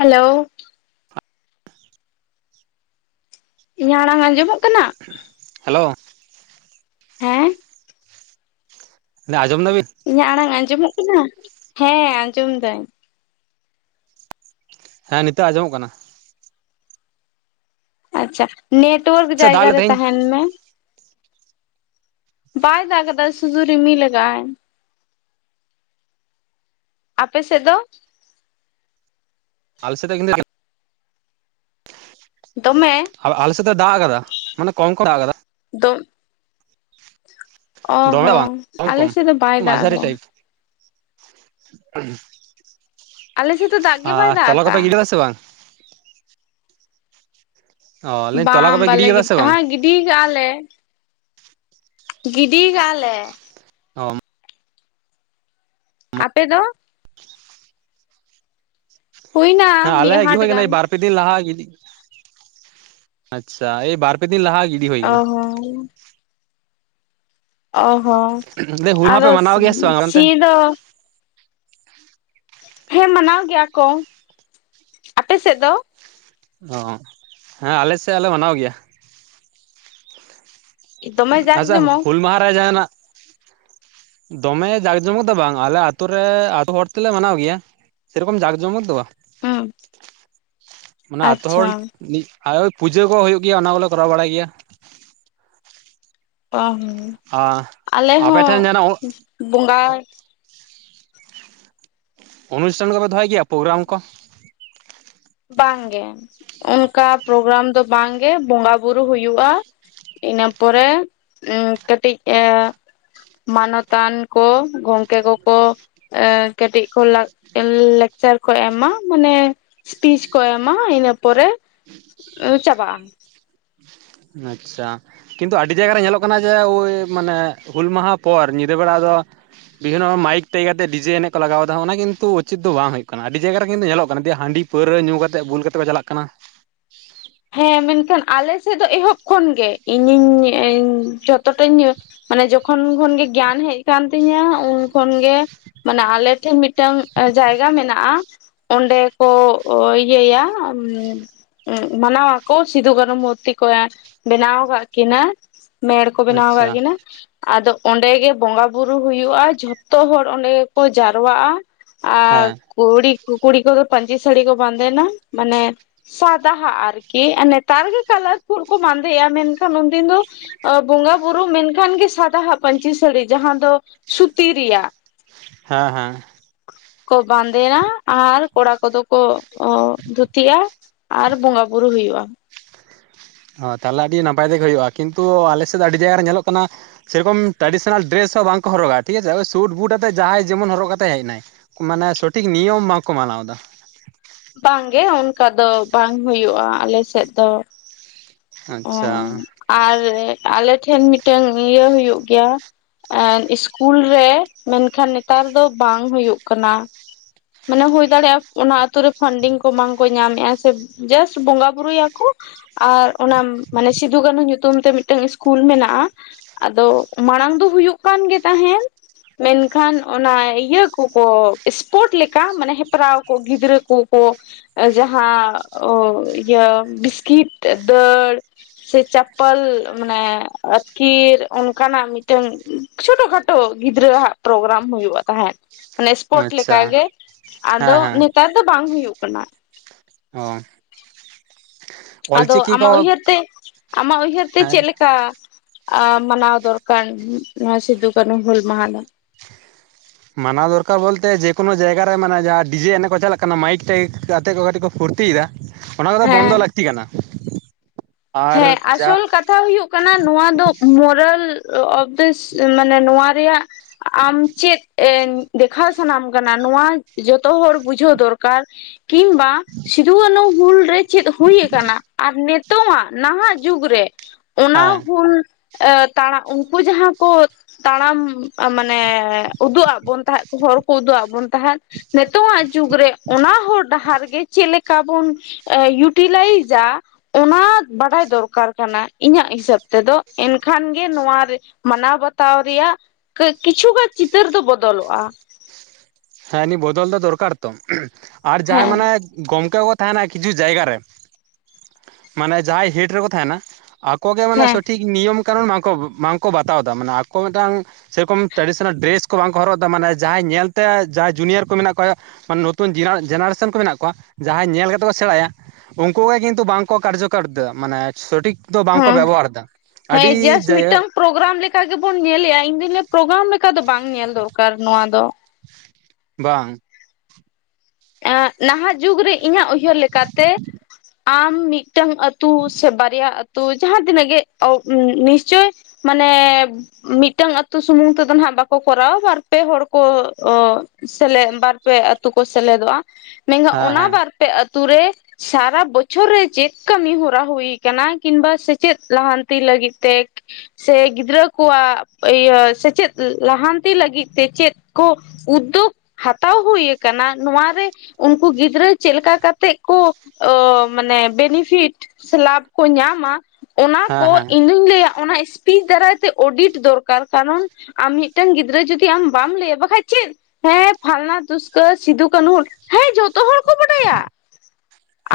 Hello. [inaudible] ᱤᱧᱟᱜ ᱟᱲᱟᱝ ᱟᱸᱡᱚᱢᱚᱜ ᱠᱟᱱᱟ? ᱦᱮᱞᱳ ᱾ ᱦᱮᱸ ᱾ [unintelligible] ᱟᱸᱡᱚᱢ ᱫᱟᱹᱵᱤᱱ? ᱤᱧᱟᱹᱜ ᱟᱲᱟᱝ ᱟᱸᱡᱚᱢᱚᱜ ᱠᱟᱱᱟ? ᱦᱮᱸ ᱟᱸᱡᱚᱢ ᱫᱟᱹᱧ ᱾ ᱦᱮᱸ ᱱᱤᱛᱚᱜ ᱟᱸᱡᱚᱢᱚᱜ ᱠᱟᱱᱟ ᱾ ᱟᱪᱪᱷᱟ ᱱᱮᱴᱣᱟᱨᱠ ᱥᱮ ᱫᱟᱜ ᱡᱟᱭᱜᱟ ᱞᱮᱫ ᱨᱮ ᱛᱟᱦᱮᱸᱧ ᱛᱟᱦᱮᱱ ᱢᱮ ᱵᱟᱭ ᱫᱟᱜ ᱠᱟᱫᱟ ᱥᱩᱫᱩ ᱨᱤᱢᱤᱞ ᱠᱟᱜᱼᱟᱭ ᱟᱯᱮ ᱥᱮᱫ ᱫᱚ ᱟᱞᱮ ᱥᱮᱫ ᱫᱚ [unintelligible] ᱫᱚᱢᱮ ᱟ ᱟᱞᱮ ᱥᱮᱜ ᱫᱚᱭ ᱫᱟᱜ ᱠᱟᱫᱟ ᱢᱟᱱᱮ ᱠᱚᱢ ᱠᱚᱢ ᱮ ᱫᱟᱜ ᱟᱠᱟᱫᱟ ᱫᱚᱢ ᱚ ᱫᱚᱢᱮ ᱫᱚ ᱵᱟᱝ ᱦᱚᱸ ᱠᱚᱢ ᱟᱞᱮ ᱠᱚᱢ ᱥᱮᱫ ᱫᱚ ᱵᱟᱭ ᱫᱟᱜ ᱢᱟᱡᱷᱟᱨᱤ ᱴᱟᱭᱤᱯ ᱟᱠᱟᱜᱼᱟ ᱟᱞᱮ ᱥᱮᱫ ᱫᱚ ᱫᱟᱜ ᱜᱮ ᱵᱟᱭ ᱟᱨ ᱫᱟᱜ ᱛᱚᱞᱟ ᱠᱚᱯᱮ ᱜᱤᱰᱤ ᱠᱟᱫᱟ ᱟᱠᱟᱜᱼᱟ ᱥᱮ ᱵᱟᱝ ᱚ ᱞᱟᱹᱭ ᱫᱟᱹᱧ ᱛᱚᱞᱟ ᱵᱟᱝ ᱠᱚᱯᱮ ᱵᱟᱞᱮ ᱠᱮᱫᱟ ᱥᱮ ᱜᱤᱰᱤ ᱵᱟᱝ ᱦᱟᱸ ᱜᱤᱰᱤ ᱠᱟᱜᱼᱟ ᱞᱮ ᱜᱤᱰᱤ ᱠᱟᱜᱼᱟ ᱞᱮ ᱚᱢ ᱟᱯᱮ ᱫᱚ ᱦᱩᱭᱱᱟ ᱦᱮᱸ ᱢᱤᱫ ᱟᱞᱮ ᱜᱤ ᱦᱟᱴ ᱦᱳᱭ ᱠᱟᱱᱟᱭ ᱜᱟᱱ ᱵᱟᱨ ᱯᱮ ᱞᱟᱦᱟ ᱜᱤᱫᱤ ᱟᱪᱪᱷᱟ ᱮᱭ ᱵᱟᱨ ᱯᱮ ᱫᱤᱱ ᱞᱟᱦᱟ ᱜᱤ ᱚ ᱦᱚᱸ ᱚ ᱦᱚᱸ ᱞᱟᱹᱭ ᱦᱩᱞ ᱢᱟᱦᱟ ᱯᱮ ᱟᱫᱚ ᱢᱟᱱᱟᱣ ᱜᱮᱭᱟ ᱥᱮ ᱵᱟᱝ ᱚᱱᱛᱮ ᱥᱤ ᱫᱚ ᱦᱮᱸ ᱢᱟᱱᱟᱣ ᱜᱮᱭᱟ ᱠᱚ ᱟᱯᱮ ᱥᱮᱜ ᱫᱚ ᱚ ᱦᱮᱸ ᱟᱞᱮ ᱥᱮᱜ ᱦᱚᱞᱮ ᱢᱟᱱᱟᱣ ᱜᱮᱭᱟ᱾ ᱫᱚᱢᱮ ᱡᱟᱠ ᱟᱪᱪᱷᱟ ᱡᱚᱢᱚᱠ ᱦᱩᱞ ᱢᱟᱦᱟ ᱨᱮ ᱡᱟᱦᱟᱸ ᱱᱟᱜ ᱫᱚᱢᱮ ᱡᱟᱠ ᱡᱚᱢᱚᱠ ᱫᱚ ᱵᱟᱝ ᱟᱞᱮ ᱟᱹᱛᱩ ᱨᱮ ᱟᱫ ᱦᱚᱲ ᱛᱮᱞᱮ ᱢᱟᱱᱟᱣ ᱜᱮᱭᱟ ᱥᱮ ᱨᱚᱠᱚᱢ ᱡᱟᱠ ᱡᱚᱢᱚᱠ ᱫᱚ ᱵᱟᱝ ᱦᱩᱸ ᱢᱟᱱᱮ ᱟᱛᱳ ᱦᱚᱲ ᱟᱪᱪᱷᱟ ᱟᱭ ᱯᱩᱡᱟᱹ ᱠᱚ ᱦᱩᱭᱩᱜ ᱜᱮᱭᱟ ᱚᱱᱟ ᱠᱚᱞᱮ ᱠᱚᱨᱟᱣ ᱵᱟᱲᱟᱭ ᱜᱮᱭᱟ ᱾ ᱚ ᱦᱚᱸ ᱟᱨ ᱟᱞᱮ ᱟᱯᱮ ᱦᱚᱸ ᱴᱷᱮᱱ ᱡᱟᱦᱟᱱᱟᱜ ᱵᱚᱸᱜᱟ ᱚᱱᱩᱥᱴᱷᱟᱱ ᱠᱚᱯᱮ ᱫᱚᱦᱚᱭ ᱜᱮᱭᱟ ᱯᱚᱜᱨᱟᱢ ᱠᱚ ᱵᱟᱝ ᱜᱮ ᱚᱱᱠᱟ ᱯᱚᱨᱚᱜᱨᱟᱢ ᱫᱚ ᱵᱟᱝ ᱜᱮ ᱵᱚᱸᱜᱟ ᱵᱩᱨᱩ ᱦᱩᱭᱩᱜᱼᱟ᱾ ᱤᱱᱟ ᱯᱚᱨᱮ ᱩᱸ ᱠᱟᱹᱴᱤᱡ ᱮ ᱢᱟᱱᱚᱛᱟᱱ ᱠᱚ ᱜᱚᱝᱠᱮ ᱠᱚᱠᱚ ᱮᱸ ᱠᱟᱹᱴᱤᱡ ᱠᱚ ᱞᱟ ᱞᱮᱠᱪᱟᱨ ᱠᱚ ᱮᱢᱟ ᱢᱟᱱᱮ ᱥᱯᱤᱪ ᱠᱚ ᱮᱢᱟ ᱤᱱᱟᱹ ᱯᱚᱨᱮ ᱪᱟᱵᱟᱜ-ᱟ᱾ ᱟᱪᱪᱷᱟ ᱠᱤᱱᱛᱩ ᱟᱹᱰᱤ ᱡᱟᱭᱜᱟ ᱨᱮ ᱧᱮᱞᱚᱜ ᱠᱟᱱᱟ ᱡᱮ ᱳᱭ ᱢᱟᱱᱮ ᱦᱩᱞ ᱢᱟᱦᱟ ᱯᱚᱨ ᱧᱤᱫᱟᱹ ᱵᱮᱲᱟ ᱫᱚ ᱵᱷᱤᱜᱱᱳ ᱦᱚ ᱢᱟᱭᱤᱠ ᱛᱮ ᱤᱠᱟᱹ ᱠᱟᱛᱮ ᱰᱤᱡᱮ ᱮᱱᱮᱡ ᱠᱚ ᱞᱟᱜᱟᱣ ᱮᱫᱟ ᱚᱱᱟ ᱠᱤᱱᱛᱩ ᱩᱪᱤᱛ ᱫᱚ ᱵᱟᱝ ᱦᱩᱭᱩᱜ ᱠᱟᱱᱟ ᱟᱹᱰᱤ ᱡᱟᱭᱜᱟ ᱨᱮ ᱠᱤᱱᱛᱩ ᱧᱮᱞᱚᱜ ᱠᱟᱱᱟ ᱫᱮ ᱦᱟᱺᱰᱤᱯ ᱯᱟᱹᱣᱨᱟᱹ ᱧᱩ ᱠᱟᱛᱮᱫ ᱵᱩᱞ ᱠᱟᱛᱮ ᱠᱚ ᱪᱟᱞᱟᱜ ᱠᱟᱱᱟ᱾ ᱦᱮᱸ ᱢᱮᱱᱠᱷᱟᱱ ᱟᱞᱮ ᱥᱮᱫ ᱫᱚ ᱮᱦᱚᱵ ᱠᱷᱚᱱ ᱜᱮ ᱤᱧᱤᱧ ᱮᱧ ᱡᱷᱚᱛᱚ ᱴᱟᱧ ᱢᱟᱱᱮ ᱡᱚᱠᱷᱚᱱ ᱠᱷᱚᱱ ᱜᱮ ᱜᱮᱭᱟᱱ ᱦᱮᱡ ᱟᱠᱟᱱᱛᱤᱧᱟᱹ ᱩᱱᱠᱷᱚᱱ ᱜᱮ ᱢᱟᱱᱮ ᱟᱞᱮᱴᱷᱮᱱ ᱢᱤᱫ ᱢᱤᱫᱴᱟᱝ ᱡᱟᱭᱜᱟ ᱢᱮᱱᱟᱜ-ᱟ ᱚᱸᱰᱮ ᱠᱚ ᱤᱭᱟᱹᱭᱟ᱾ ᱢᱟᱱᱟᱣ ᱣᱟᱠᱚ ᱥᱤᱫᱩ ᱠᱟᱹᱱᱩ ᱢᱩᱨᱛᱤ ᱠᱚ ᱮᱸ ᱵᱮᱱᱟᱣ ᱟᱠᱟᱫ ᱠᱤᱱᱟ ᱢᱮᱲ ᱠᱚ ᱵᱮᱱᱟᱣ ᱟᱪᱪᱷᱟ ᱟᱠᱟᱜ ᱠᱤᱱᱟ ᱟᱫᱚ ᱚᱸᱰᱮ ᱜᱮ ᱵᱚᱸᱜᱟ ᱵᱩᱨᱩ ᱦᱩᱭᱩᱜᱼᱟ ᱡᱷᱚᱛᱚ ᱦᱚᱲ ᱚᱸᱰᱮ ᱜᱮᱠᱚ ᱡᱟᱨᱣᱟᱜᱼᱟ᱾ ᱦᱮᱸ ᱟᱨ ᱠᱩᱲᱤ ᱠᱩᱲᱤ ᱠᱚᱫᱚ ᱯᱟᱹᱧᱪᱤ ᱥᱟᱹᱲᱤ ᱠᱚ ᱵᱟᱸᱫᱮᱱᱟ ᱢᱟᱱᱮ ᱥᱟᱫᱟ᱾ ᱟᱨᱠᱤ ᱱᱮᱛᱟᱨ ᱜᱤ ᱠᱟᱞᱟᱨ ᱯᱷᱩᱞ ᱠᱚ ᱵᱟᱸᱫᱮᱼᱟ ᱢᱮᱱᱠᱷᱟᱱ ᱩᱱᱫᱤᱱ ᱫᱚ ᱟᱹ ᱵᱚᱸᱜᱟ ᱵᱩᱨᱩ ᱢᱮᱱᱠᱷᱟᱱ ᱜᱤ ᱥᱟᱫᱟ ᱦᱟᱜ ᱯᱟᱹᱧᱪᱤ ᱥᱟᱹᱲᱤ ᱡᱟᱦᱟᱸ ᱫᱚ ᱥᱩᱛᱤ ᱨᱮᱭᱟᱜ ᱦᱮᱸ ᱦᱮᱸ ᱠᱚ ᱵᱟᱸᱫᱮᱭᱟ ᱟᱨ ᱠᱚᱲᱟ ᱠᱚᱫᱚ ᱠᱚ ᱚ ᱫᱷᱩᱛᱤᱜᱼᱟ ᱟᱨ ᱵᱚᱸᱜᱟ ᱵᱩᱨᱩ ᱦᱩᱭᱩᱜᱼᱟ᱾ ᱚ ᱛᱟᱦᱚᱞᱮ ᱟᱹᱰᱤ ᱱᱟᱯᱟᱭ ᱛᱮᱜᱮ ᱦᱩᱭᱩᱜᱼᱟ ᱠᱤᱱᱛᱩ ᱟᱞᱮᱥᱮᱫ ᱫᱚ ᱟᱹᱰᱤ ᱡᱟᱭᱜᱟ ᱨᱮ ᱧᱮᱞᱚᱜ ᱠᱟᱱᱟ ᱥᱮ ᱨᱚᱠᱚᱢ ᱴᱨᱟᱰᱤᱥᱱᱟᱞ ᱰᱮᱨᱮᱥ ᱦᱚᱸ ᱵᱟᱝᱠᱚ ᱦᱚᱨᱚᱜᱟ ᱴᱷᱤᱠ ᱟᱪᱷᱮ ᱥᱩᱴ ᱵᱩᱴ ᱟᱛᱮᱫ ᱡᱟᱦᱟᱸᱭ ᱡᱮᱢᱚᱱ ᱦᱚᱨᱚᱜ ᱠᱟᱛᱮ ᱦᱮᱡ ᱱᱟᱭ ᱢᱟᱱᱮ ᱥᱚᱴᱷᱤᱠ ᱱᱤᱭᱚᱢ ᱵᱟᱝᱠᱚ ᱢᱟᱱᱟᱣ ᱮᱫᱟ᱾ ᱵᱟᱝᱜᱮ ᱚᱱᱠᱟ ᱫᱚ ᱵᱟᱝ ᱦᱩᱭᱩᱜᱼᱟ ᱟᱞᱮᱥᱮᱫ ᱫᱚ᱾ ᱚ ᱟᱪᱪᱷᱟ ᱟᱨ ᱟᱞᱮᱴᱷᱮᱱ ᱢᱤᱫᱴᱮᱱ ᱤᱭᱟᱹ ᱦᱩᱭᱩᱜ ᱜᱮᱭᱟ᱾ ᱟᱨ ᱤᱥᱠᱩᱞ ᱨᱮ ᱢᱮᱱᱠᱷᱟᱱ ᱱᱮᱛᱟᱨ ᱫᱚ ᱵᱟᱝ ᱦᱩᱭᱩᱜ ᱠᱟᱱᱟ᱾ ᱢᱟᱱᱮ ᱦᱩᱭ ᱫᱟᱲᱮᱭᱟᱜᱼᱟ ᱚᱱᱟ ᱟᱹᱛᱩ ᱨᱮ ᱯᱷᱟᱱᱰᱤᱝ ᱠᱚ ᱵᱟᱝᱠᱚ ᱧᱟᱢ ᱮᱼᱟ ᱥᱮ ᱡᱟᱥ ᱵᱚᱸᱜᱟ ᱵᱩᱨᱩ ᱭᱟᱠᱚ᱾ ᱟᱨ ᱚᱱᱟ ᱢᱟᱱᱮ ᱥᱤᱫᱩ ᱠᱟᱹᱱᱩ ᱧᱩᱛᱩᱢ ᱛᱮ ᱢᱤᱫᱴᱟᱝ ᱤᱥᱠᱩᱞ ᱢᱮᱱᱟᱜᱼᱟ᱾ ᱟᱫᱚ ᱢᱟᱲᱟᱝ ᱫᱚ ᱦᱩᱭᱩᱜ ᱠᱟᱱᱜᱮ ᱛᱟᱦᱮᱸᱱ᱾ ᱢᱮᱱᱠᱷᱟᱱ ᱚᱱᱟ ᱤᱭᱟᱹ ᱠᱚᱠᱚ ᱯᱳᱴ ᱞᱮᱠᱟ ᱢᱟᱱᱮ ᱦᱮᱯᱨᱟᱣ ᱠᱚ ᱜᱤᱫᱽᱨᱟᱹ ᱠᱚᱠᱚ ᱡᱟᱦᱟᱸ ᱚ ᱤᱭᱟᱹ ᱵᱤᱥᱴᱤᱛ ᱫᱟᱹᱲ᱾ ᱥᱮ ᱪᱟᱯᱯᱚᱞ ᱢᱟᱱᱮ ᱟᱹᱛᱠᱤᱨ ᱚᱱᱠᱟᱱᱟᱜ ᱢᱤᱫᱴᱟᱝ ᱪᱷᱳᱴᱚ ᱠᱷᱟᱴᱳ ᱜᱤᱫᱽᱨᱟᱹᱜ ᱯᱨᱳᱜᱨᱟᱢ ᱦᱩᱭᱩᱜᱼᱟ ᱛᱟᱦᱮᱸᱫ᱾ ᱢᱟᱱᱮ ᱥᱯᱳᱴ ᱟᱪᱪᱷᱟ ᱞᱮᱠᱟᱜᱮ ᱟᱫᱚ ᱦᱮᱸ ᱦᱮᱸ ᱱᱮᱛᱟᱨ ᱫᱚ ᱵᱟᱝ ᱦᱩᱭᱩᱜ ᱠᱟᱱᱟ᱾ ᱚ ᱟᱫᱚ ᱚᱞᱪᱤᱠᱤ ᱠᱚ ᱟᱢᱟᱜ ᱩᱭᱦᱟᱹᱨ ᱛᱮ ᱟᱢᱟᱜ ᱩᱭᱦᱟᱹᱨ ᱛᱮ ᱦᱮᱸ ᱪᱮᱫ ᱞᱮᱠᱟ᱾ ᱠᱟ ᱢᱟᱱᱟᱣ ᱫᱚᱨᱠᱟᱨ ᱱᱚᱣᱟ ᱥᱤᱫᱩ ᱠᱟᱹᱱᱦᱩ ᱦᱩᱞ ᱢᱟᱦᱟ ᱫᱚ? ᱢᱟᱱᱟᱣ ᱫᱚᱨᱠᱟᱨ ᱵᱚᱞᱛᱮ ᱡᱮᱠᱳᱱᱳ ᱡᱟᱭᱜᱟ ᱨᱮ ᱢᱟᱱᱮ ᱡᱟᱦᱟᱸ ᱰᱤᱡᱮ ᱮᱱᱮᱡ ᱠᱚ ᱪᱟᱞᱟᱜ ᱠᱟᱱᱟ ᱢᱟᱭᱤᱠ ᱴᱟᱭᱤᱠ ᱟᱛᱮ ᱠᱚ ᱠᱟᱹᱴᱤᱡ ᱠᱚ ᱯᱷᱩᱨᱛᱤᱭᱮᱫᱟ ᱚᱱᱟ ᱠᱚᱫᱚ ᱵᱚᱱᱫᱚ ᱦᱮᱸ ᱞᱟᱹᱠᱛᱤ ᱠᱟᱱᱟ᱾ ᱟᱨ ᱦᱮᱸ ᱡᱟ ᱟᱥᱚᱞ ᱠᱟ ᱠᱟᱛᱷᱟ ᱦᱩᱭᱩᱜ ᱠᱟᱱᱟ ᱱᱚᱣᱟ ᱫᱚ ᱢᱚᱨᱟᱞ ᱚᱯᱷ ᱫᱤᱥ ᱢᱟᱱᱮ ᱱᱚᱣᱟ ᱨᱮᱭᱟᱜ ᱟᱢ ᱪᱮᱫ ᱮ ᱫᱮᱠᱷᱟᱣ ᱥᱟᱣᱱᱟᱢ ᱠᱟᱱᱟ ᱱᱚᱣᱟ ᱡᱚᱛᱚ ᱦᱚᱲ ᱵᱩᱡᱷᱟᱹᱣ ᱫᱚᱨᱠᱟᱨ᱾ ᱠᱤᱝᱵᱟ ᱥᱤᱫᱩ ᱠᱟᱹᱱᱩ ᱦᱩᱞ ᱨᱮ ᱪᱮᱫ ᱦᱩᱭ ᱟᱠᱟᱱᱟ ᱟᱨ ᱱᱤᱛᱚᱜᱟᱜ᱾ ᱱᱟᱦᱟᱜ ᱡᱩᱜᱽ ᱨᱮ ᱚᱱᱟ ᱦᱮᱸ ᱦᱩᱞ ᱮᱸ ᱛᱟᱲᱟ ᱩᱱᱠᱩ ᱡᱟᱦᱟᱸ ᱠᱚ ᱛᱟᱲᱟᱢ ᱢᱟᱱᱮ ᱩᱫᱩᱜ ᱟᱫ ᱵᱚᱱ ᱛᱟᱦᱮᱸᱫ᱾ ᱦᱚᱨ ᱠᱚ ᱳᱫᱩᱜ ᱟᱜ ᱵᱚᱱ ᱛᱟᱦᱮᱸᱫ᱾ ᱱᱤᱛᱚᱜ ᱟᱜ ᱡᱩᱜᱽ ᱨᱮ ᱚᱱᱟ ᱦᱚᱨ ᱰᱟᱦᱟᱨ ᱜᱮ ᱪᱮᱫ ᱞᱮᱠᱟ ᱵᱚᱱ ᱮ ᱤᱭᱩᱴᱤᱞᱟᱭᱤᱡᱼᱟ ᱚᱱᱟᱛ ᱵᱟᱰᱟᱭ ᱫᱚᱨᱠᱟᱨ ᱠᱟᱱᱟ ᱤᱧᱟᱹᱜ ᱦᱤᱥᱟᱹᱵ ᱛᱮᱫᱚ᱾ ᱮᱱᱠᱷᱟᱱ ᱜᱮ ᱱᱚᱣᱟ ᱨᱮ ᱢᱟᱱᱟᱣ ᱵᱟᱛᱟᱣ ᱨᱮᱭᱟᱜ ᱠᱤᱪᱷᱩᱜᱟᱱ ᱪᱤᱛᱟᱹᱨ ᱫᱚ ᱵᱚᱫᱚᱞᱚᱜᱼᱟ᱾ ᱦᱮᱸ ᱩᱱᱤ ᱵᱚᱫᱚᱞ ᱫᱚ ᱫᱚᱨᱠᱟᱨ ᱛᱚ ᱟᱨ ᱡᱟᱦᱟᱸᱭ ᱦᱮᱸ ᱢᱟᱱᱮ ᱜᱚᱝᱠᱮ ᱠᱚ ᱛᱟᱦᱮᱱᱟ ᱠᱤᱪᱷᱩ ᱡᱟᱭᱜᱟ ᱨᱮ, ᱢᱟᱱᱮ ᱡᱟᱦᱟᱸᱭ ᱦᱮᱴ ᱨᱮᱠᱚ ᱛᱟᱦᱮᱱᱟ᱾ ᱟᱠᱚ ᱜᱮ ᱢᱟᱱᱮ ᱦᱮᱸ ᱥᱚᱴᱷᱤᱠ ᱱᱤᱭᱚᱢ ᱠᱟᱱᱩᱱ ᱵᱟᱝ ᱠᱚ, ᱵᱟᱝ ᱠᱚ ᱵᱟᱛᱟᱣ ᱮᱫᱟ ᱢᱟᱱᱮ ᱟᱠᱚ ᱢᱤᱫ ᱴᱟᱝ ᱥᱮᱨᱚᱠᱚᱢ ᱴᱨᱟᱰᱤᱥᱚᱱᱟᱞ ᱰᱨᱮᱥ ᱠᱚ ᱵᱟᱝ ᱠᱚ ᱦᱚᱨᱚᱜ ᱮᱫᱟ, ᱢᱟᱱᱮ ᱡᱟᱦᱟᱸᱭ ᱧᱮᱞ ᱛᱮ ᱡᱟᱦᱟᱸᱭ ᱡᱩᱱᱤᱭᱟᱨ ᱠᱚ ᱢᱮᱱᱟᱜ ᱠᱚᱣᱟ, ᱢᱟᱱᱮ ᱱᱚᱛᱩᱱ ᱡᱮᱱᱟᱨᱮᱥᱚᱱ ᱠᱚ ᱢᱮᱱᱟᱜ ᱠᱚᱣᱟ, ᱡᱟᱦᱟᱸᱭ ᱧᱮᱞ ᱠᱟᱛᱮ ᱠᱚ ᱥᱮᱬᱟᱭᱟ᱾ ᱩᱱᱠᱩ ᱜᱮ ᱠᱤᱱᱛᱩ ᱵᱟᱝ ᱠᱚ ᱠᱟᱨᱡᱚᱠᱟᱨ ᱮᱫᱟ᱾ ᱢᱟᱱᱮ ᱥᱚᱴᱷᱤᱠ ᱫᱚ ᱵᱟᱝ ᱠᱚ ᱦᱮᱸ ᱵᱮᱵᱚᱦᱟᱨ ᱮᱫᱟ᱾ ᱟᱹᱰᱤ ᱦᱮᱸ ᱡᱟᱥᱴ ᱡᱟᱭᱜᱟ ᱢᱤᱫᱴᱟᱝ ᱯᱨᱳᱜᱨᱟᱢ ᱞᱮᱠᱟ ᱜᱮᱵᱚᱱ ᱧᱮᱞᱮᱜᱼᱟ, ᱤᱧᱫᱚ ᱞᱤᱭᱟᱹ ᱯᱨᱳᱜᱨᱟᱢ ᱞᱮᱠᱟ ᱫᱚ ᱵᱟᱝ ᱧᱮᱞ ᱫᱚᱨᱠᱟᱨ ᱱᱚᱣᱟ ᱫᱚ᱾ ᱵᱟᱝ᱾ ᱮᱸ ᱱᱟᱦᱟᱜ ᱡᱩᱜᱽ ᱨᱮ ᱤᱧᱟᱹᱜ ᱩᱭᱦᱟᱹᱨ ᱞᱮᱠᱟᱛᱮ ᱟᱢ ᱢᱤᱫ ᱴᱟᱝ ᱟᱛᱩ ᱥᱮ ᱵᱟᱨᱭᱟ ᱟᱹᱛᱩ ᱡᱟᱦᱟᱸ ᱛᱤᱱᱟᱹᱜ ᱜᱮ ᱚ ᱱᱤᱥᱪᱳᱭ ᱢᱟᱱᱮᱻ ᱢᱤᱫ ᱴᱟᱝ ᱟᱹᱛᱩ ᱥᱩᱢᱩᱝ ᱛᱮᱫᱚ ᱱᱟᱜ ᱵᱟᱠᱚ ᱠᱚᱨᱟᱣᱟ, ᱵᱟᱨ ᱯᱮ ᱦᱚᱲ ᱠᱚ ᱥᱮᱞᱮᱫ ᱵᱟᱨᱯᱮ ᱟᱹᱛᱩ ᱠᱚ ᱥᱮᱞᱮᱫᱚᱜᱼᱟ᱾ ᱢᱮᱱᱠᱷᱟᱱ ᱦᱮᱸ ᱚᱱᱟ ᱦᱮᱸ ᱵᱟᱨᱯᱮ ᱟᱛᱳ ᱨᱮ ᱥᱟᱨᱟ ᱵᱚᱪᱷᱚᱨ ᱨᱮ ᱪᱮᱫ ᱠᱟᱹᱢᱤ ᱦᱚᱨᱟ ᱦᱩᱭ ᱟᱠᱟᱱᱟ, ᱠᱤᱢᱵᱟ ᱥᱮᱪᱮᱫ ᱞᱟᱦᱟᱱᱛᱤ ᱞᱟᱹᱜᱤᱫ ᱛᱮ ᱥᱮ ᱜᱤᱫᱽᱨᱟᱹ ᱠᱚᱣᱟᱜ ᱤᱭᱟᱹ ᱥᱮᱪᱮᱫ ᱞᱟᱦᱟᱱᱛᱤ ᱞᱟᱹᱜᱤᱫ ᱛᱮ, ᱪᱮᱫ ᱠᱚ ᱩᱫᱽᱫᱳᱜᱽ ᱦᱟᱛᱟᱣ ᱦᱩᱭ ᱟᱠᱟᱱᱟ᱾ ᱱᱚᱣᱟ ᱨᱮ ᱩᱱᱠᱩ ᱜᱤᱫᱽᱨᱟᱹ ᱪᱮᱫ ᱞᱮᱠᱟ ᱠᱟᱛᱮᱜ ᱠᱚ, ᱢᱟᱱᱮ ᱵᱮᱱᱤᱯᱷᱤᱴ ᱥᱮ ᱞᱟᱵᱷ ᱠᱚ ᱧᱟᱢᱟ, ᱚᱱᱟ ᱦᱮᱸ ᱠᱚ ᱦᱮᱸ ᱤᱧ ᱫᱩᱧ ᱞᱟᱹᱭᱟ ᱚᱱᱟ ᱛᱤ ᱫᱟᱨᱟᱭ ᱛᱮ ᱚᱰᱤᱴ ᱫᱚᱨᱠᱟᱨ, ᱠᱟᱨᱚᱱ ᱟᱢ ᱢᱤᱫ ᱴᱟᱝ ᱜᱤᱫᱽᱨᱟᱹ ᱡᱩᱫᱤ ᱟᱢ ᱵᱟᱢ ᱞᱟᱹᱭᱟ ᱵᱟᱠᱟᱱ ᱪᱮᱫ ᱦᱮᱸ ᱯᱷᱟᱞᱱᱟ ᱫᱩᱥᱠᱚᱨ ᱥᱤᱫᱩ ᱠᱟᱹᱱᱩ ᱦᱩᱞ, ᱦᱮᱸ ᱡᱚᱛ ᱡᱚᱛᱚ ᱦᱚᱲ ᱠᱚ ᱵᱟᱰᱟᱭᱟ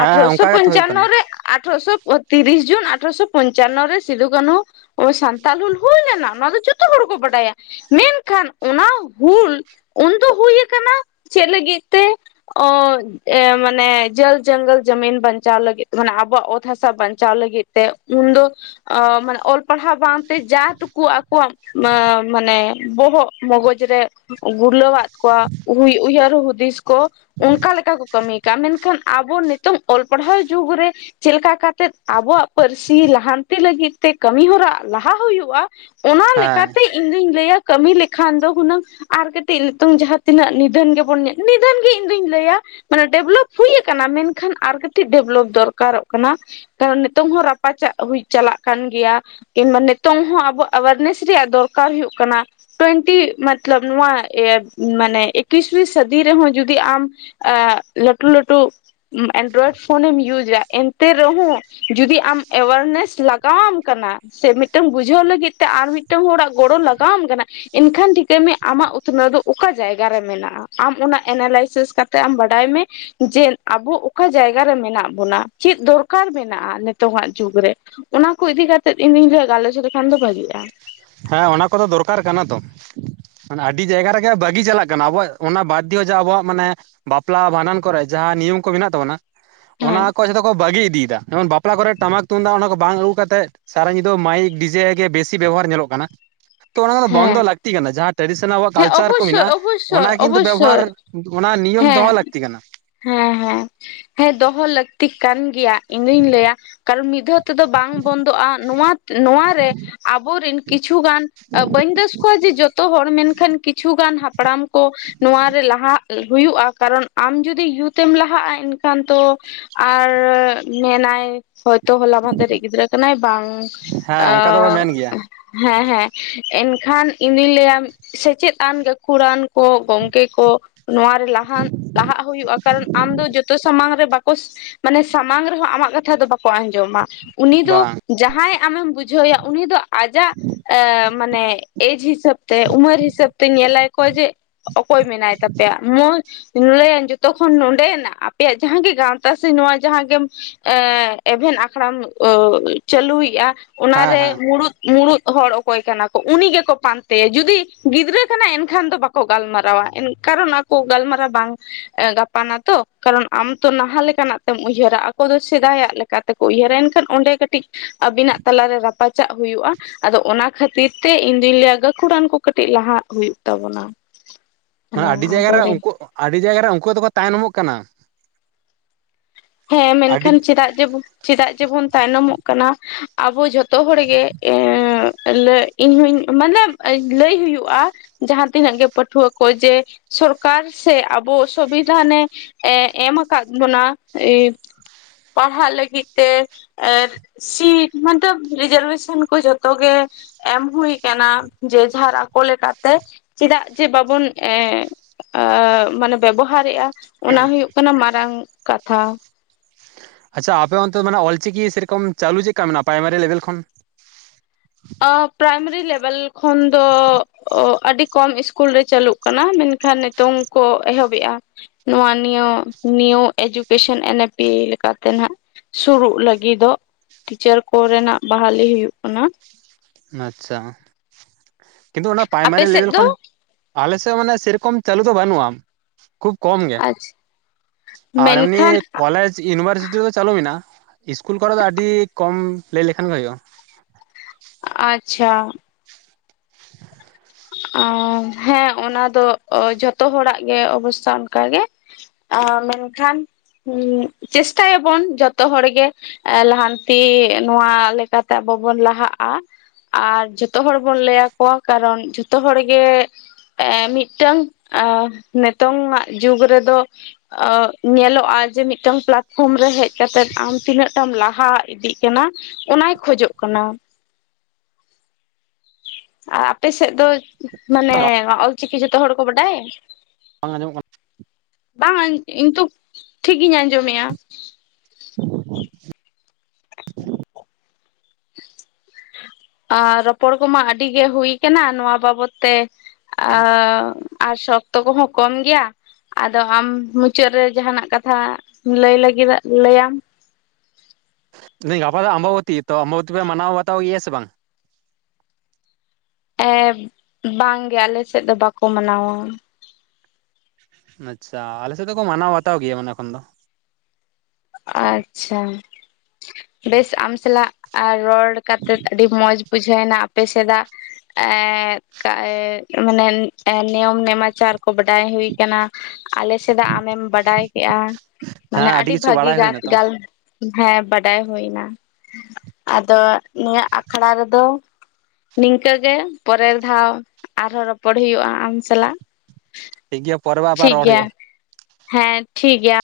ᱦᱮᱸ ᱟᱴᱷᱚᱨᱥᱚ ᱚᱱᱠᱟ ᱜᱮᱛᱚ ᱦᱩᱭᱩᱜ ᱯᱚᱧᱪᱟᱱᱚ ᱠᱟᱱᱟ ᱨᱮ ᱟᱴᱷᱚᱨᱥᱚ ᱛᱤᱨᱤᱥ ᱡᱩᱱ ᱟᱴᱷᱚᱨᱚᱥᱚ ᱯᱚᱧᱪᱟᱱᱚ ᱨᱮ ᱥᱤᱫᱩ ᱠᱟᱹᱱᱦᱩ ᱚᱭ ᱥᱟᱱᱛᱟᱞ ᱦᱩᱞ ᱦᱩᱭ ᱞᱮᱱᱟ ᱱᱚᱣᱟ ᱫᱚ ᱡᱚᱛᱚ ᱦᱚᱲ ᱠᱚ ᱵᱟᱰᱟᱭᱟ ᱢᱮᱱᱠᱷᱟᱱ ᱚᱱᱟ ᱦᱩᱞ ᱩᱱᱫᱚ ᱦᱩᱭ ᱭᱟᱠᱟᱱᱟ ᱪᱮᱫ ᱞᱟᱹᱜᱤᱫ ᱛᱮ ᱚᱸᱻ ᱮ ᱢᱟᱱᱮ ᱡᱚᱞ ᱡᱚᱝᱜᱚᱞ ᱡᱟᱢᱤᱱ ᱵᱟᱧᱪᱟᱣ ᱞᱟᱹᱜᱤᱫ ᱢᱟᱱᱮ ᱟᱵᱚᱣᱟᱜ ᱚᱛ ᱦᱟᱥᱟ ᱵᱟᱧᱪᱟᱣ ᱞᱟᱹᱜᱤᱫ ᱛᱮ ᱩᱱᱫᱚ ᱟᱻ ᱢᱟᱱᱮ ᱚᱞ ᱯᱟᱲᱦᱟᱣ ᱵᱟᱝ ᱛᱮ ᱡᱟ ᱴᱩᱠᱩ ᱟᱠᱚᱣᱟᱜ ᱢᱟᱼᱢᱟᱱᱮ ᱵᱚᱦᱚᱜ ᱢᱚᱜᱚᱡᱽ ᱨᱮ ᱜᱩᱨᱞᱟᱹᱣᱟᱜ ᱠᱚᱣᱟ ᱦᱩᱭ ᱩᱭᱦᱟᱹᱨ ᱦᱩᱫᱤᱥ ᱠᱚ ᱚᱱᱠᱟ ᱞᱮᱠᱟ ᱠᱚ ᱠᱟᱹᱢᱤ ᱠᱟ ᱢᱮᱱᱠᱷᱟᱱ ᱟᱵᱚ ᱱᱤᱛᱚᱝ ᱚᱞ ᱯᱟᱲᱦᱟᱣ ᱡᱩᱜᱽ ᱨᱮ ᱪᱮᱫ ᱞᱮᱠᱟ ᱠᱟᱛᱮᱜ ᱟᱵᱚᱣᱟᱜ ᱯᱟᱹᱨᱥᱤ ᱞᱟᱦᱟᱱᱛᱤ ᱞᱟᱹᱜᱤᱫ ᱛᱮ ᱠᱟᱹᱢᱤ ᱦᱚᱨᱟ ᱞᱟᱦᱟ ᱦᱩᱭᱩᱜᱼᱟ ᱚᱱᱟ ᱞᱮᱠᱟ ᱦᱮᱸ ᱛᱤ ᱤᱧ ᱫᱩᱧ ᱞᱟᱹᱭᱟ ᱠᱟᱹᱢᱤ ᱞᱮᱠᱷᱟᱱ ᱫᱚ ᱦᱩᱱᱟᱹᱝ ᱟᱨ ᱠᱟᱹᱴᱤᱡ ᱱᱤᱛᱚᱝ ᱡᱟᱦᱟᱸ ᱛᱤᱱᱟᱹᱜ ᱱᱤᱫᱷᱟᱹᱱ ᱜᱮᱵᱚᱱ ᱧᱮᱞ [unintelligible] [unintelligible] ᱜᱮ ᱤᱧ ᱫᱩᱧ ᱞᱟᱹᱭᱟ ᱢᱟᱱᱮ ᱰᱮᱵᱷᱞᱚᱯ ᱦᱩᱭ ᱟᱠᱟᱱᱟ ᱢᱮᱱᱠᱷᱟᱱ ᱟᱨ ᱠᱟᱹᱴᱤᱡ ᱰᱮᱵᱷᱞᱚᱯ ᱫᱚᱨᱠᱟᱨᱚᱜ ᱠᱟᱱᱟ ᱠᱟᱨᱚᱱ ᱱᱤᱛᱚᱝ ᱦᱚᱸ ᱨᱟᱯᱟᱪᱟᱜ ᱦᱩᱭ ᱪᱟᱞᱟᱜ ᱠᱟᱱ ᱜᱮᱭᱟ ᱠᱤᱱᱵᱟ ᱱᱤᱛᱚᱝ ᱦᱚᱸ ᱟᱵᱚ ᱮᱣᱟᱨᱱᱮᱥ ᱨᱮᱭᱟᱜ ᱫᱚᱨᱠᱟᱨ ᱦᱩᱭᱩᱜ ᱠᱟᱱᱟ ᱴᱩᱮᱱᱴᱤ ᱢᱚᱛᱞᱚᱵᱽ ᱱᱚᱶᱟ ᱢᱟᱱᱮ ᱮᱠᱠᱤᱥᱣᱤ ᱥᱟᱹᱫᱤ ᱨᱮᱦᱚᱸ ᱡᱩᱫᱤ ᱟᱢ ᱟᱻ ᱞᱟᱹᱴᱩ ᱞᱟᱹᱴᱩ ᱮᱱᱰᱨᱚᱭᱮᱰ ᱯᱷᱳᱱᱮᱢ ᱤᱭᱩᱡᱟ ᱮᱱᱛᱮ ᱨᱮᱦᱚᱸ ᱡᱩᱫᱤ ᱟᱢ ᱮᱣᱟᱨᱱᱮᱥ ᱞᱟᱜᱟᱣᱟᱢ ᱠᱟᱱᱟ ᱥᱮ ᱢᱤᱫᱴᱟᱹᱝ ᱵᱩᱡᱷᱟᱹᱣ ᱞᱟᱹᱜᱤᱫ ᱛᱮ ᱟᱨ ᱢᱤᱫᱴᱟᱹᱝ ᱦᱚᱲᱟᱜ ᱜᱚᱲᱚ ᱞᱟᱜᱟᱣᱟᱢ ᱠᱟᱱᱟ᱾ ᱮᱱᱠᱷᱟᱱ ᱴᱷᱤᱠᱟᱹᱭ ᱢᱮ ᱟᱢᱟᱜ ᱩᱛᱱᱟᱹᱣ ᱫᱚ ᱚᱠᱟ ᱡᱟᱭᱜᱟ ᱨᱮ ᱢᱮᱱᱟᱜᱼᱟ᱾ ᱟᱢ ᱚᱱᱟ ᱮᱱᱟᱞᱟᱭᱥᱤᱥ ᱠᱟᱛᱮᱜ ᱟᱢ ᱵᱟᱰᱟᱭ ᱢᱮ᱾ ᱡᱮ ᱟᱵᱚ ᱚᱠᱟ ᱡᱟᱭᱜᱟ ᱨᱮ ᱢᱮᱱᱟᱜ ᱵᱚᱱᱟ, ᱪᱮᱫ ᱫᱚᱨᱠᱟᱨ ᱢᱮᱱᱟᱜᱼᱟ ᱱᱤᱛᱚᱝᱼᱟᱜ ᱡᱩᱜᱽ ᱨᱮ᱾ ᱚᱱᱟ ᱠᱚ ᱤᱫᱤ ᱠᱟᱛᱮᱫ ᱤᱧ ᱫᱩᱧ ᱞᱮᱭᱟ ᱜᱟᱞᱚᱪ ᱞᱮᱠᱷᱟᱱ ᱫᱚ ᱵᱷᱟᱹᱜᱤᱜᱼᱟ᱾ ᱦᱮᱸ ᱚᱱᱟ ᱠᱚᱫᱚ ᱫᱚᱨᱠᱟᱨ ᱠᱟᱱᱟ ᱛᱚ᱾ ᱢᱟᱱᱮ ᱟᱹᱰᱤ ᱡᱟᱭᱜᱟ ᱨᱮᱜᱮ ᱵᱟᱹᱜᱤ ᱪᱟᱞᱟᱜ ᱠᱟᱱᱟ ᱟᱵᱚᱣᱟᱜ ᱚᱱᱟ ᱵᱟᱫᱽ ᱫᱤᱭᱮ ᱡᱮ ᱚᱱᱟ ᱟᱵᱚᱣᱟᱜ ᱢᱟᱱᱮ ᱵᱟᱯᱞᱟ, ᱵᱷᱟᱸᱰᱟᱱ ᱠᱚᱨᱮ ᱡᱟᱦᱟᱸ ᱱᱤᱭᱚᱢ ᱠᱚ ᱢᱮᱱᱟᱜ ᱛᱟᱵᱚᱱᱟ ᱚᱱᱟ ᱦᱮᱸ ᱠᱚ ᱡᱷᱚᱛᱚ ᱠᱚ ᱵᱟᱹᱜᱤ ᱤᱫᱤᱭ ᱮᱫᱟ᱾ ᱡᱮᱢᱚᱱ ᱵᱟᱯᱼᱼ ᱵᱟᱯᱞᱟ ᱠᱚᱨᱮ ᱴᱟᱢᱟᱠ ᱛᱩᱢᱫᱟᱜ ᱚᱱᱟ ᱠᱚ ᱵᱟᱝ ᱟᱹᱜᱩ ᱠᱟᱛᱮᱫ ᱥᱟᱨᱟ ᱧᱤᱫᱟᱹ ᱢᱟᱭᱤᱠ ᱰᱤᱡᱮ ᱜᱮ ᱵᱮᱥᱤ ᱵᱮᱵᱚᱦᱟᱨ ᱧᱮᱞᱚᱜ ᱠᱟᱱᱟ, ᱛᱚ ᱚᱱᱟ ᱠᱚᱫᱚ ᱵᱚᱱᱫᱚ ᱦᱮᱸ ᱞᱟᱹᱠᱛᱤ ᱠᱟᱱᱟ ᱡᱟᱦᱟᱸ ᱴᱟᱮᱰᱤᱥᱚᱱᱟᱞ ᱟᱵᱚᱣᱟᱜ ᱦᱮᱸ ᱠᱟᱞᱪᱟᱨ ᱠᱚ ᱚᱵᱚᱥᱥᱳᱭ ᱢᱮᱱᱟᱜᱼᱟ ᱚᱵᱚᱥᱥᱳᱭ ᱚᱱᱟ ᱠᱤᱱᱛᱩ ᱵᱮᱵᱚᱦᱟᱨ ᱚᱵᱚᱥᱥᱳᱭ ᱚᱱᱟ ᱱᱤᱭᱚᱢ ᱦᱮᱸ ᱫᱚᱦᱚ ᱞᱟᱹᱠᱛᱤ ᱠᱟᱱᱟ᱾ ᱦᱮᱸ ᱦᱮᱸ, ᱦᱮᱸ ᱫᱚᱦᱚ ᱞᱟᱹᱠᱛᱤ ᱠᱟᱱ ᱜᱮᱭᱟ ᱤᱧ ᱫᱩᱧ ᱞᱟᱹᱭᱟ ᱠᱟᱨᱚᱱ ᱢᱤᱫ ᱫᱷᱟᱣ ᱛᱮᱫᱚ ᱵᱟᱝ ᱵᱚᱱᱫᱚᱜᱼᱟ ᱱᱚᱣᱟᱛ ᱱᱚᱣᱟ ᱨᱮ ᱟᱵᱚ ᱨᱤᱱ ᱠᱤᱪᱷᱩᱜᱟᱱ ᱵᱟᱹᱧ ᱫᱚᱥ ᱠᱚᱣᱟ ᱡᱮ ᱡᱚᱛᱚ ᱦᱚᱲ ᱢᱮᱱᱠᱷᱟᱱ ᱠᱤᱪᱷᱩᱜᱟᱱ ᱦᱟᱯᱲᱟᱢ ᱠᱚ ᱱᱚᱣᱟ ᱨᱮ ᱞᱟᱦᱟᱜ ᱦᱩᱭᱩᱜᱼᱟ᱾ ᱠᱟᱨᱚᱱ ᱟᱢ ᱡᱩᱫᱤ ᱤᱭᱩᱛ ᱮᱢ ᱞᱟᱦᱟᱜᱼᱟ ᱮᱱᱠᱷᱟᱱ ᱛᱚ ᱟᱨᱻ ᱢᱮᱱᱟᱭ ᱦᱚᱭᱛᱚ ᱦᱚᱞᱟ ᱢᱟᱸᱦᱫᱮᱨᱤᱡ ᱜᱤᱫᱽᱨᱟᱹ ᱠᱟᱱᱟᱭ ᱵᱟᱝ ᱦᱮᱸ ᱟᱻ ᱚᱱᱠᱟ ᱫᱚᱠᱚ ᱢᱮᱱ ᱜᱮᱭᱟ ᱦᱮᱸ ᱦᱮᱸ ᱮᱱᱠᱷᱟᱱ ᱤᱧᱫᱩᱧ ᱞᱟᱹᱭᱟ ᱥᱮᱪᱮᱫ ᱟᱱ ᱜᱟᱹᱠᱷᱩᱲᱟᱱ ᱠᱚ ᱜᱚᱝᱠᱮ ᱠᱚ ᱱᱚᱶᱟ ᱨᱮ ᱞᱟᱦᱟᱱ ᱞᱟᱦᱟᱜ ᱦᱩᱭᱩᱜᱼᱟ, ᱠᱟᱨᱚᱱ ᱟᱢ ᱫᱚ ᱡᱚᱛᱚ ᱥᱟᱢᱟᱝ ᱨᱮ ᱵᱟᱼᱼ ᱠᱳᱥ ᱢᱟᱱᱮ ᱥᱟᱢᱟᱝ ᱨᱮᱦᱚᱸ ᱟᱢᱟᱜ ᱠᱟᱛᱷᱟ ᱫᱚ ᱵᱟᱠᱚ ᱟᱸᱡᱚᱢᱟ ᱩᱱᱤ ᱫᱚ ᱵᱟᱝ ᱡᱟᱦᱟᱸᱭ ᱟᱢᱮᱢ ᱵᱩᱡᱷᱟᱹᱣᱮᱭᱟ ᱩᱱᱤ ᱫᱚ ᱟᱡᱟᱜ ᱮ [inaudible] ᱢᱟᱱᱮ ᱮᱡᱽ ᱦᱤᱥᱟᱹᱵ ᱛᱮ ᱩᱢᱟᱹᱨ ᱦᱤᱥᱟᱹᱵ ᱛᱮ ᱧᱮᱞᱟᱭ ᱠᱚ ᱡᱮ ᱚᱠᱚᱭ ᱢᱮᱱᱟᱭ ᱛᱟᱯᱮᱭᱟ ᱢᱚᱦᱡᱽ ᱞᱟᱹᱭᱟᱹᱧ ᱡᱚᱛᱚ ᱠᱷᱚᱱ ᱱᱚᱸᱰᱮᱱᱟᱜ ᱟᱯᱮᱭᱟᱜ ᱡᱟᱦᱟᱸ ᱜᱮ ᱜᱟᱶᱛᱟ ᱥᱮ ᱱᱚᱣᱟ ᱡᱟᱦᱟᱸ ᱜᱮᱢ ᱮᱸᱻ ᱮᱵᱷᱮᱱ ᱟᱠᱷᱲᱟᱢ ᱳᱜᱻ ᱪᱟᱹᱞᱩᱭᱮᱜᱼᱟ᱾ ᱦᱮᱸ ᱚᱱᱟᱨᱮ ᱦᱮᱸ ᱢᱩᱲᱩᱫ ᱢᱩᱲᱩᱫ ᱦᱚᱲ ᱚᱠ ᱚᱠᱚᱭ ᱠᱟᱱᱟ ᱠᱚ ᱩᱱᱤ ᱜᱮᱠᱚ ᱯᱟᱱᱛᱮᱭᱟ᱾ ᱡᱩᱫᱤ ᱜᱤᱫᱽᱨᱟᱹ ᱠᱟᱱᱟᱭ ᱮᱱᱠᱷᱟᱱ ᱫᱚ ᱵᱟᱠᱚ ᱜᱟᱞᱢᱟᱨᱟᱣᱟ᱾ ᱮᱱ ᱠᱟᱨᱚᱱ ᱟᱠᱼᱼ ᱠᱚ ᱜᱟᱞᱢᱟᱨᱟᱣ ᱵᱟᱝ ᱜᱟᱯᱟᱱᱟ ᱛᱚ ᱠᱟᱨᱚᱱ ᱟᱢ ᱛᱚ ᱱᱟᱦᱟᱜ ᱞᱮᱠᱟᱱᱟᱜ ᱛᱮᱢ ᱩᱭᱦᱟᱹᱨᱟ ᱟᱠᱚ ᱫᱚ ᱥᱮᱫᱟᱭᱟᱜ ᱞᱮᱠᱟ ᱠᱟᱛᱮ ᱠᱚ ᱩᱭᱦᱟᱹᱨᱟᱹ ᱮᱱᱠᱷᱟᱱ ᱚᱸᱰᱮ ᱠᱟᱹᱴᱤᱡ ᱟᱹᱵᱤᱱᱟᱜ ᱛᱟᱞᱟ ᱨᱮ ᱨᱟᱯᱟᱪᱟᱜ ᱦᱩᱭᱩᱜᱼᱟ᱾ ᱟᱫᱚ ᱚᱱᱟ ᱠᱷᱟᱹᱛᱤᱨ ᱛᱮ ᱤᱧ ᱫᱩᱧ ᱞᱟᱹᱭᱟ ᱜᱟᱹᱠᱷᱩᱲᱟᱱ ᱠᱚ ᱠᱟᱹᱴᱤᱡ ᱞᱟᱦᱟᱜ ᱦᱩᱭᱩᱜ ᱛᱟᱵᱚᱱᱟ᱾ ᱢᱟᱱᱮ ᱟᱹᱰᱤ ᱡᱟᱭᱜᱟ ᱨᱮ ᱚᱝᱠᱳ ᱟᱹᱰᱤ ᱡᱟᱭᱜᱟ ᱨᱮ ᱚᱝᱠᱳ ᱦᱚ ᱛᱚ ᱠᱚ ᱛᱟᱭᱱᱚᱢᱚᱜ ᱠᱟᱱᱟ᱾ ᱦᱮᱸ ᱟᱹᱰᱤ ᱢᱮᱱᱠᱷᱟᱱ ᱪᱮᱫᱟᱜ ᱡᱮ ᱵᱚ ᱪᱮᱫᱟᱜ ᱡᱮᱵᱚᱱ ᱛᱟᱭᱱᱚᱢᱚᱜ ᱠᱟᱱᱟ ᱟᱵᱚ ᱡᱚᱛᱚ ᱛᱚ ᱦᱚᱲᱜᱮ ᱮᱸᱻ᱾ ᱞᱟᱹ ᱤᱧᱦᱩᱧ ᱢᱟᱱᱮ ᱞᱟᱹᱭ ᱦᱩᱭᱩᱜᱼᱟ ᱡᱟᱦᱟᱸ ᱛᱤᱱᱟᱹᱜ ᱜᱮ ᱯᱟᱹᱴᱷᱩᱣᱟᱹ ᱠᱚ ᱡᱮ ᱥᱚᱨᱠᱟᱨ ᱥᱮ ᱟᱵᱚ ᱥᱚᱵᱤᱫᱷᱟᱱᱮ ᱮᱸ ᱮᱢ ᱟᱠᱟᱫ ᱵᱚᱱᱟ᱾ ᱮ ᱯᱟᱲᱦᱟᱜ ᱞᱟᱹᱜᱤᱫ ᱛᱮ ᱟᱨ ᱥᱤᱴ ᱢᱚᱱᱛᱚᱵᱽ ᱨᱤᱡᱟᱨᱵᱷᱮᱥᱚᱱ ᱠᱚ ᱡᱚᱛᱚ ᱜᱮ ᱮᱢ ᱦᱩᱭ ᱟᱠᱟᱱᱟ ᱡᱮ ᱡᱷᱟᱨ ᱟᱠᱚ ᱞᱮᱠᱟᱛᱮ ᱪᱮᱫᱟᱜ ᱡᱮ ᱵᱟᱵᱚᱱ ᱮᱸ᱾ ᱟ ᱢᱟᱱᱮ ᱵᱮᱵᱚᱦᱟᱨᱮᱫᱼᱟ ᱚᱱᱟ ᱦᱩᱭᱩᱜ ᱠᱟᱱᱟ ᱢᱟᱨᱟᱝ ᱠᱟᱛᱷᱟ᱾ ᱟᱪᱪᱷᱟ ᱟᱯᱮ ᱚᱱᱛᱮ ᱫᱚ ᱢᱟᱱᱮ ᱚᱞ-ᱪᱤᱠᱤ ᱥᱮᱨᱚᱠᱚᱢ ᱪᱟᱹᱞᱩ ᱪᱮᱫᱠᱟ ᱢᱮᱱᱟᱜᱼᱟ ᱯᱨᱟᱭᱢᱟᱨᱤ ᱞᱮᱵᱮᱞ ᱠᱷᱚᱱ᱾ ᱚ ᱯᱨᱟᱭᱢᱟᱨᱤ ᱞᱮᱵᱮᱞ ᱠᱷᱚᱱ ᱫᱚ ᱟᱹᱰᱤ ᱠᱚᱢ ᱤᱥᱠᱩᱞ ᱨᱮ ᱪᱟᱹᱞᱩᱜ ᱠᱟᱱᱟ ᱢᱮᱱᱠᱷᱟᱱ ᱱᱤᱛᱚᱝ ᱠᱚ ᱮᱦᱚᱵᱮᱜᱼᱟ᱾ ᱱᱚᱣᱟ ᱱᱤᱭᱟᱹ ᱱᱤᱭᱩ ᱮᱡᱩᱠᱮᱥᱮᱱ ᱮᱱ ᱮ ᱯᱤ ᱞᱮᱠᱟᱛᱮ ᱱᱟᱦᱟᱸᱜ᱾ ᱥᱩᱨᱩᱜ ᱞᱟᱹᱜᱤᱫᱚᱜ ᱴᱤᱪᱟᱨ ᱠᱚᱨᱮᱱᱟᱜ ᱵᱟᱦᱟᱞᱤ ᱦᱩᱭᱩᱜ ᱠᱟᱱᱟ᱾ ᱟᱪᱪᱷᱟ᱾ ᱠᱤᱱᱛᱩ ᱚᱱᱟ ᱟᱯᱮ ᱯᱟᱭᱢᱟᱨᱤ ᱥᱮᱫ ᱞᱮᱵᱮᱞ ᱫᱚ ᱠᱷᱚᱱ ᱟᱞᱮᱥᱮᱜ ᱢᱟᱱᱮ ᱥᱮᱨᱚᱠᱚᱢ ᱪᱟᱹᱞᱩ ᱫᱚ ᱵᱟᱹᱱᱩᱜᱼᱟ᱾ ᱠᱷᱩᱵᱽ ᱠᱚᱢ ᱜᱮ ᱟᱪᱪᱷᱟ ᱟᱨ ᱮᱢᱱᱤ ᱢᱮᱱᱠᱷᱟᱱ ᱠᱚᱞᱮᱡᱽ ᱥᱮ ᱤᱱᱵᱷᱟᱨᱥᱤᱴᱤ ᱨᱮᱫᱚ ᱪᱟᱹᱞᱩ ᱢᱮᱱᱟᱜᱼᱟ᱾ ᱤᱥᱠᱩᱞ ᱠᱚᱨᱮ ᱫᱚ ᱟᱹᱰᱤ ᱠᱚᱢ ᱞᱟᱹᱭ ᱞᱮᱠᱷᱟᱱ ᱜᱮ ᱦᱳᱭᱳᱜᱼᱟ᱾ ᱟᱪᱪᱷᱟ ᱾ ᱦᱮᱸ ᱚᱱᱟ ᱫᱚ ᱡᱷᱚᱛᱚ ᱦᱚᱲᱟᱜ ᱜᱮ ᱚᱵᱚᱥᱛᱷᱟ ᱚᱱᱠᱟᱜ ᱜᱮ ᱾ ᱢᱮᱱᱠᱷᱟᱱ ᱪᱮᱥᱴᱟ ᱭᱟᱵᱚᱱ ᱡᱚᱛᱚ ᱦᱚᱲ ᱜᱮ ᱾ ᱞᱟᱦᱟᱱᱛᱤ ᱱᱚᱣᱟ ᱞᱮᱠᱟᱛᱮ ᱟᱵᱚ ᱵᱚᱱ ᱞᱟᱦᱟᱜᱼᱟ ᱾ ᱟᱨ ᱡᱚᱛᱚ ᱦᱚᱲ ᱵᱚᱱ ᱞᱟᱹᱭᱟ ᱟᱠᱚᱣᱟ ᱠᱟᱨᱚᱱ [unintelligible] ᱡᱚᱛᱚ ᱦᱚᱲ ᱜᱮ ᱮ ᱢᱤᱫᱴᱟᱝ ᱱᱤᱛᱚᱝ ᱟᱜ ᱡᱩᱜᱽ ᱨᱮᱫᱚ ᱧᱮᱞᱚᱜᱼᱟ ᱡᱮ ᱢᱤᱫᱴᱟᱝ ᱯᱞᱟᱴᱯᱷᱨᱚᱢ ᱨᱮ ᱦᱮᱡ ᱠᱟᱛᱮᱜ ᱟᱢ ᱛᱤᱱᱟᱹᱜᱴᱟᱢ ᱞᱟᱦᱟ ᱤᱫᱤᱜ ᱠᱟᱱᱟ ᱾ ᱚᱱᱟᱭ ᱠᱷᱚᱡᱚᱜ ᱠᱟᱱᱟ ᱾ [inaudible] ᱟᱨ ᱟᱯᱮ ᱥᱮᱫ ᱫᱚ ᱢᱟᱱᱮ ᱚᱞᱪᱤᱠᱤ ᱡᱚᱛᱚ ᱦᱚᱲ ᱠᱚ ᱵᱟᱰᱟᱭ? ᱵᱟᱝ ᱟᱸᱡᱚᱢᱚᱜ ᱠᱟᱱᱟ ᱾ ᱵᱟᱝ ᱤᱧ ᱛᱚ ᱴᱷᱤᱠ ᱜᱤᱧ ᱟᱸᱡᱚᱢᱮᱫᱼᱟ ᱾ [unintelligible] ᱟᱨ ᱨᱚᱯᱚᱲ ᱠᱚᱢᱟ ᱟᱹᱰᱤ ᱜᱮ ᱦᱩᱭ ᱟᱠᱟᱱᱟ ᱱᱚᱣᱟ ᱵᱟᱵᱚᱛ ᱛᱮ ᱾ ᱟᱨ ᱥᱚᱠᱛᱚ ᱠᱚᱦᱚᱸ ᱠᱚᱢ ᱜᱮᱭᱟ ᱾ ᱟᱫᱚ ᱟᱢ ᱢᱩᱪᱟᱹᱫ ᱨᱮ ᱡᱟᱦᱟᱸ ᱱᱟᱜ ᱠᱟᱛᱷᱟ ᱞᱟᱹᱭ ᱞᱟᱹᱜᱤᱫ ᱞᱟᱹᱭᱟᱢ? [unintelligible] ᱜᱟᱯᱟ ᱫᱚ ᱟᱢᱵᱟᱵᱚᱛᱤ ᱛᱚ ᱟᱢᱵᱟᱵᱚᱛᱤ ᱯᱮ ᱢᱟᱱᱟᱣ ᱵᱟᱛᱟᱣ ᱜᱮᱭᱟ ᱥᱮ ᱵᱟᱝ? ᱮ ᱵᱟᱝ ᱜᱮ ᱟᱞᱮ ᱥᱮᱫ ᱫᱚ ᱵᱟᱠᱚ ᱢᱟᱱᱟᱣᱟ ᱾ ᱟᱪᱪᱷᱟ ᱟᱞᱮᱥᱮᱫ ᱫᱚᱠᱚ ᱢᱟᱱᱟᱣ ᱵᱟᱛᱟᱣ ᱜᱮᱭᱟ ᱢᱟᱱᱮ ᱮᱠᱷᱚᱱ ᱫᱚ ᱾ ᱟᱪᱪᱷᱟ ᱵᱮᱥ ᱟᱢ ᱥᱟᱞᱟᱜ ᱨᱚᱲ ᱠᱟᱛᱮ ᱟᱹᱰᱤ ᱢᱚᱸᱡᱽ ᱵᱩᱡᱷᱟᱹᱣᱱᱟ ᱟᱯᱮ ᱥᱮᱫᱟᱜ ᱮ ᱢᱟᱱᱮ ᱱᱤᱭᱚᱢ ᱱᱮᱢᱟᱪᱟᱨ ᱠᱚ ᱵᱟᱰᱟᱭ ᱦᱩᱭ ᱠᱟᱱᱟ ᱟᱞᱮ ᱥᱮᱫᱟᱜ ᱟᱢᱮᱢ ᱵᱟᱰᱟᱭ ᱠᱮᱫᱼᱟ ᱾ ᱢᱟᱱᱮ ᱦᱮᱸ ᱟᱹᱰᱤ ᱠᱤᱪᱷᱩ ᱵᱷᱟᱹᱜᱤ ᱵᱟᱲᱟᱭ ᱜᱟᱱ ᱦᱩᱭᱱᱟ ᱛᱚ ᱜᱟᱞ ᱦᱮᱸ ᱵᱟᱰᱟᱭ ᱦᱩᱭ ᱮᱱᱟ ᱾ ᱟᱫᱚ ᱱᱤᱭᱟᱹ ᱟᱠᱷᱲᱟ ᱨᱮᱫᱚ ᱱᱤᱝᱠᱟᱹ ᱜᱮ ᱯᱚᱨᱮᱨ ᱫᱷᱟᱣ ᱟᱨᱦᱚᱸ ᱨᱚᱯᱚᱲ ᱦᱩᱭᱩᱜᱼᱟ ᱟᱢ ᱥᱟᱞᱟᱜ ᱾ ᱴᱷᱤᱠ ᱜᱮᱭᱟ ᱯᱚᱨᱮᱵᱟᱨ ᱟᱵᱟᱨ ᱨᱚᱲ ᱦᱩᱭᱩᱜᱼᱟ ᱾ ᱦᱮᱸ ᱴᱷᱤᱠ ᱜᱮᱭᱟ ᱾